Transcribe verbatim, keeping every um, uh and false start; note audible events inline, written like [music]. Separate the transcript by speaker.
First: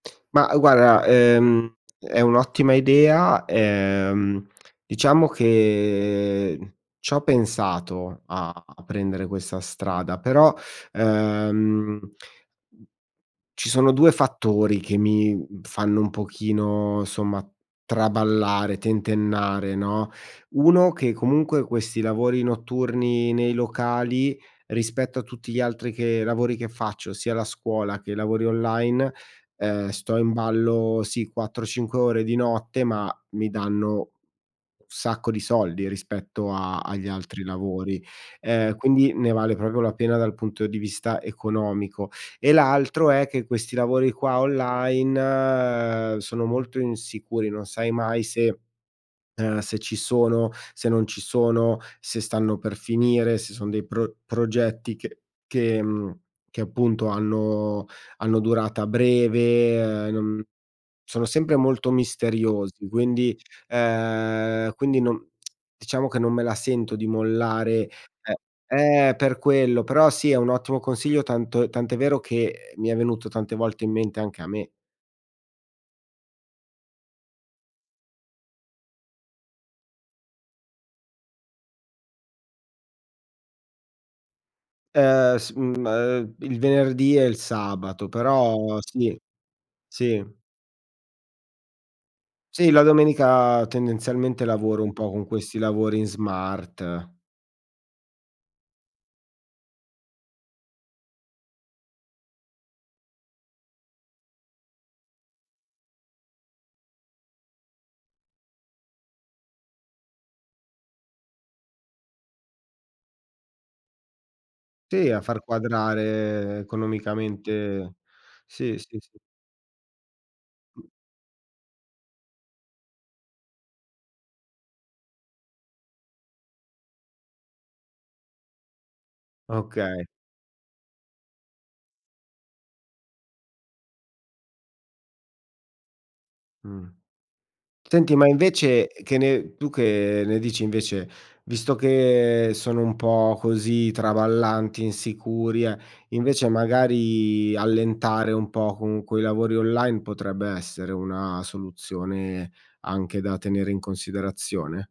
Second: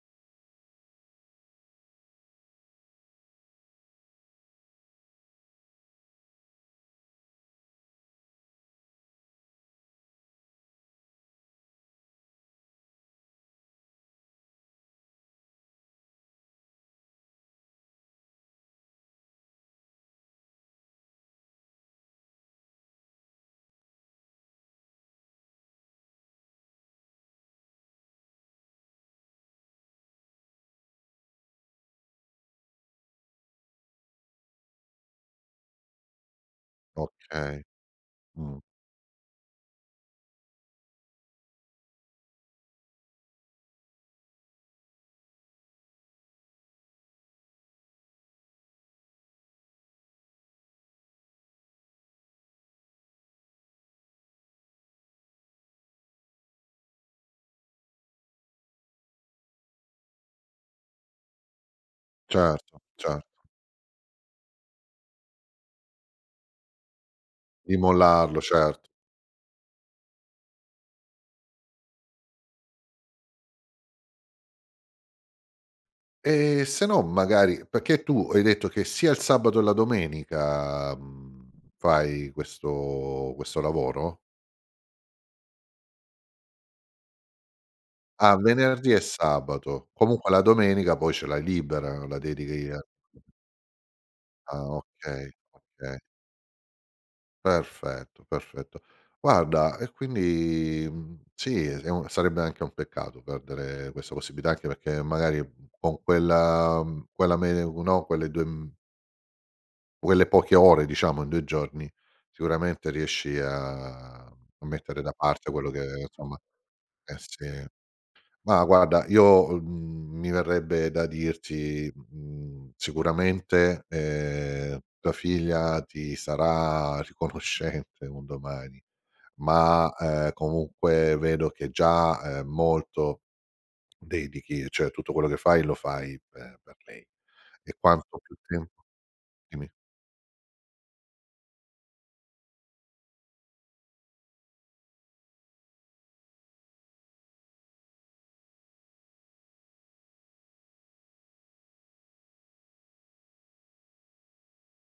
Speaker 1: Ma guarda, ehm, è un'ottima idea, ehm, diciamo che c'ho pensato a a prendere questa strada, però, ehm, mhmm, ci sono due fattori, che mi, mhmm, fanno un pochino somma traballare, tentennare, no. uno che comunque, questi lavori notturni nei locali, rispetto a tutti gli altri che lavori che faccio, sia la scuola che lavori online, ehm, sto in ballo, sì, quattro, cinque ore di notte, ma mi danno un sacco di soldi rispetto agli altri
Speaker 2: Okay,
Speaker 1: lavori.
Speaker 2: mh.
Speaker 1: Eh, quindi ne vale proprio la pena dal punto di vista economico. E l'altro è che questi lavori qua online sono molto insicuri, non sai mai se, ehm, se ci sono, se non ci sono, se stanno per finire, se sono dei pro progetti che che, mhmm, che appunto, hanno hanno durata breve e no mhmm, sono sempre molto
Speaker 2: Certo,
Speaker 1: misteriosi. Quindi,
Speaker 2: certo.
Speaker 1: ehm, quindi, non [smacks lips] diciamo che non me la sento, di
Speaker 2: Di
Speaker 1: mollare eh,
Speaker 2: mollarlo, certo.
Speaker 1: è per quello. Però sì, è un ottimo consiglio, tanto tanto è vero che mi è venuto tante volte in mente anche a me.
Speaker 2: Ehm, se no, magari pecché tu hai detto che sia il sabato e la domenica, mhmm, fai questo questo lavoro?
Speaker 1: Ehm, s mhmm, ehm, il venerdì e il sabato,
Speaker 2: Ah,
Speaker 1: però
Speaker 2: venerdì e
Speaker 1: sì,
Speaker 2: sabato,
Speaker 1: sì.
Speaker 2: comunque la domenica poi ce l'hai libera, la
Speaker 1: Sì,
Speaker 2: dedichi a
Speaker 1: la domenica, tendenzialmente,
Speaker 2: Ah,
Speaker 1: lavoro un po' con
Speaker 2: okay,
Speaker 1: questi lavori
Speaker 2: okay.
Speaker 1: in smart.
Speaker 2: Perfetto, perfetto. Guarda, e quindi, mhmm, sì, è s un sarebbe anche un peccato perdere questa possibilità, anche perché magari, mhmm, con quella, mhmm, quella me no, quelle due m quelle poche ore diciamo in due giorni, sicuramente riesci a a mettere
Speaker 1: Sì,
Speaker 2: da
Speaker 1: a far
Speaker 2: parte quello che, nzomma
Speaker 1: quadrare
Speaker 2: eh sì.
Speaker 1: economicamente
Speaker 2: Ma
Speaker 1: sì, sì,
Speaker 2: guarda,
Speaker 1: sì.
Speaker 2: io, uhm, mi verrebbe da dirti, mhmm, sicuramente, ehm, tua figlia ti sarà riconoscente un domani. Ma,
Speaker 1: Okay.
Speaker 2: ehm, comunque vedo che già, ehm, molto, dedichi, cioè tutto quello che fai lo fai per
Speaker 1: Mh.
Speaker 2: lei e
Speaker 1: Senti,
Speaker 2: quanto
Speaker 1: ma
Speaker 2: più tempo
Speaker 1: invece e che ne tu
Speaker 2: dimmi.
Speaker 1: che ne dici invece, visto che sono un po' così traballanti, insicuri, eh, invece magari allentare un po' con quei lavori online potrebbe essere una soluzione anche da tenere in considerazione?